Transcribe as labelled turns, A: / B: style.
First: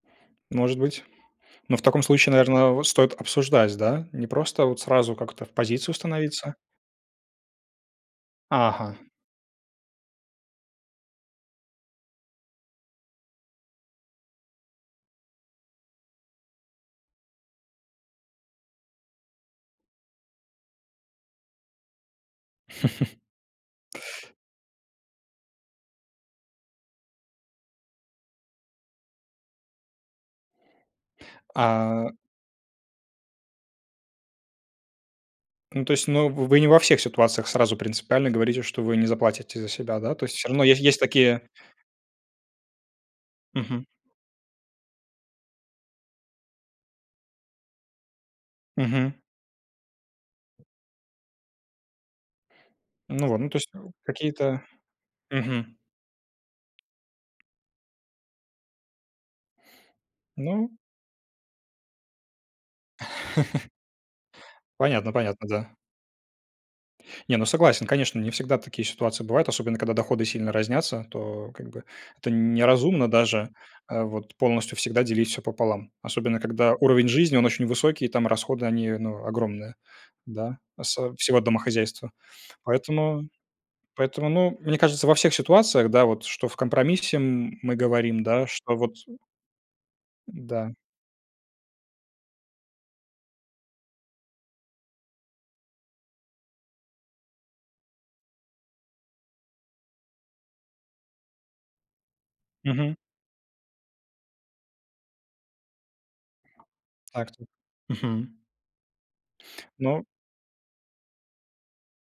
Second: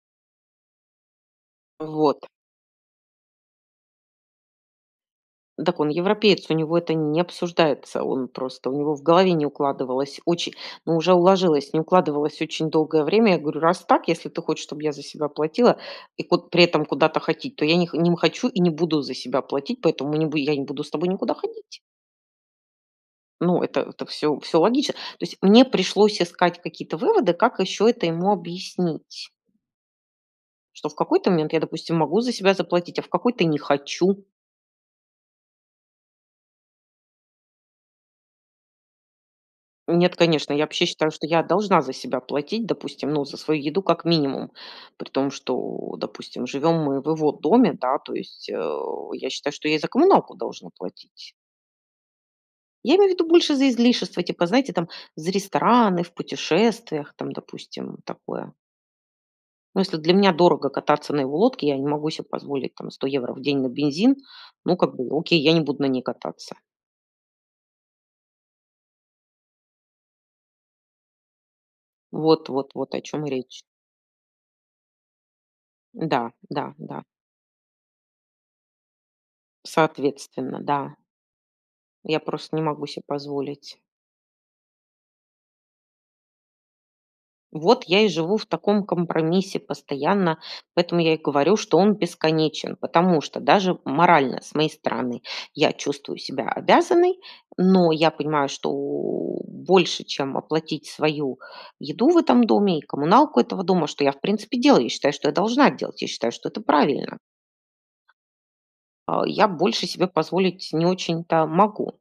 A: Может быть. Но в таком
B: Вот.
A: случае, наверное, стоит обсуждать, да? Не просто вот сразу как-то в
B: Дак он
A: позицию
B: европеец, у
A: становиться.
B: него это н не обсуждается. Он просто у
A: Ага.
B: него в голове не укладывалось оче Ну, уже уложилось, не укладывалось очень долгое время. Я говорю: "Раз так, если ты хочешь, чтобы я за себя платила и куд при этом куда-то ходить. То я не не хочу и не буду за себя платить, поэтому я не бу я не буду с тобой никуда ходить". Ну, это это всё всё логично. То есть мне пришлось искать какие-то выводы, как ещё это ему объяснить. Что в какой-то момент я, допустим,
A: А.
B: могу за себя заплатить, а в какой-то не хочу.
A: Ну, то есть, но в вы не во всех ситуациях сразу принципиально говорите, что вы не заплатите за себя,
B: Нет,
A: да? То есть всё
B: конечно. Я
A: равно е
B: вообще
A: есть
B: считаю, что я
A: такие
B: должна за себя платить, допустим, ну, за свою еду
A: Мгм.
B: как минимум. При том, что, допустим, живем мы в его доме, да, то есть, э,
A: Мгм.
B: я считаю, что я и за коммуналку должна платить. Я имею в виду
A: Ну во, ну,
B: больше
A: то
B: за
A: есть,
B: излишества типа,
A: какие-то
B: знаете, там, за
A: мгм.
B: рестораны, в путешествиях, там, допустим, такое. Ну, если для меня дорого
A: Ну
B: кататься на его лодке, я не могу себе позволить там 100 евро в день на бензин, ну, как бы,
A: Понятно
B: окей,
A: понятно,
B: я не
A: да.
B: буду на ней кататься.
A: Не, ну, согласен, конечно, не всегда такие ситуации бывают, особенно когда доходы сильно разнятся. То, как бы, это
B: Вот
A: н
B: вот вот о
A: неразумно
B: чём и
A: даже,
B: речь.
A: а вот полностью всегда делить все пополам,
B: Да,
A: особенно
B: да,
A: когда
B: да.
A: уровень жизни он очень высокий, там расходы они, ну, огромные, да,
B: Соответственно, да.
A: осо всего домохозяйства.
B: Я просто не могу себе
A: Поэтому
B: позволить.
A: поэтому, ну, мне кажется, во всех ситуациях, да, вот, что в компромиссе, м мы
B: Вот я и
A: говорим,
B: живу в
A: да, что
B: таком
A: вот э
B: компромиссе постоянно,
A: Да.
B: поэтому я и говорю, что он бесконечен. Потому что даже морально с моей стороны я чувствую себя обязанной, но я понимаю, что больше, чем оплатить свою еду в этом доме и
A: Мгм.
B: коммуналку этого дома, что я, в принципе, и делаю. Я считаю, что я должна делать. Я считаю, что это правильно.
A: Так, тут. Мгм.
B: А, я больше
A: Ну
B: себе позволить не очень-то могу.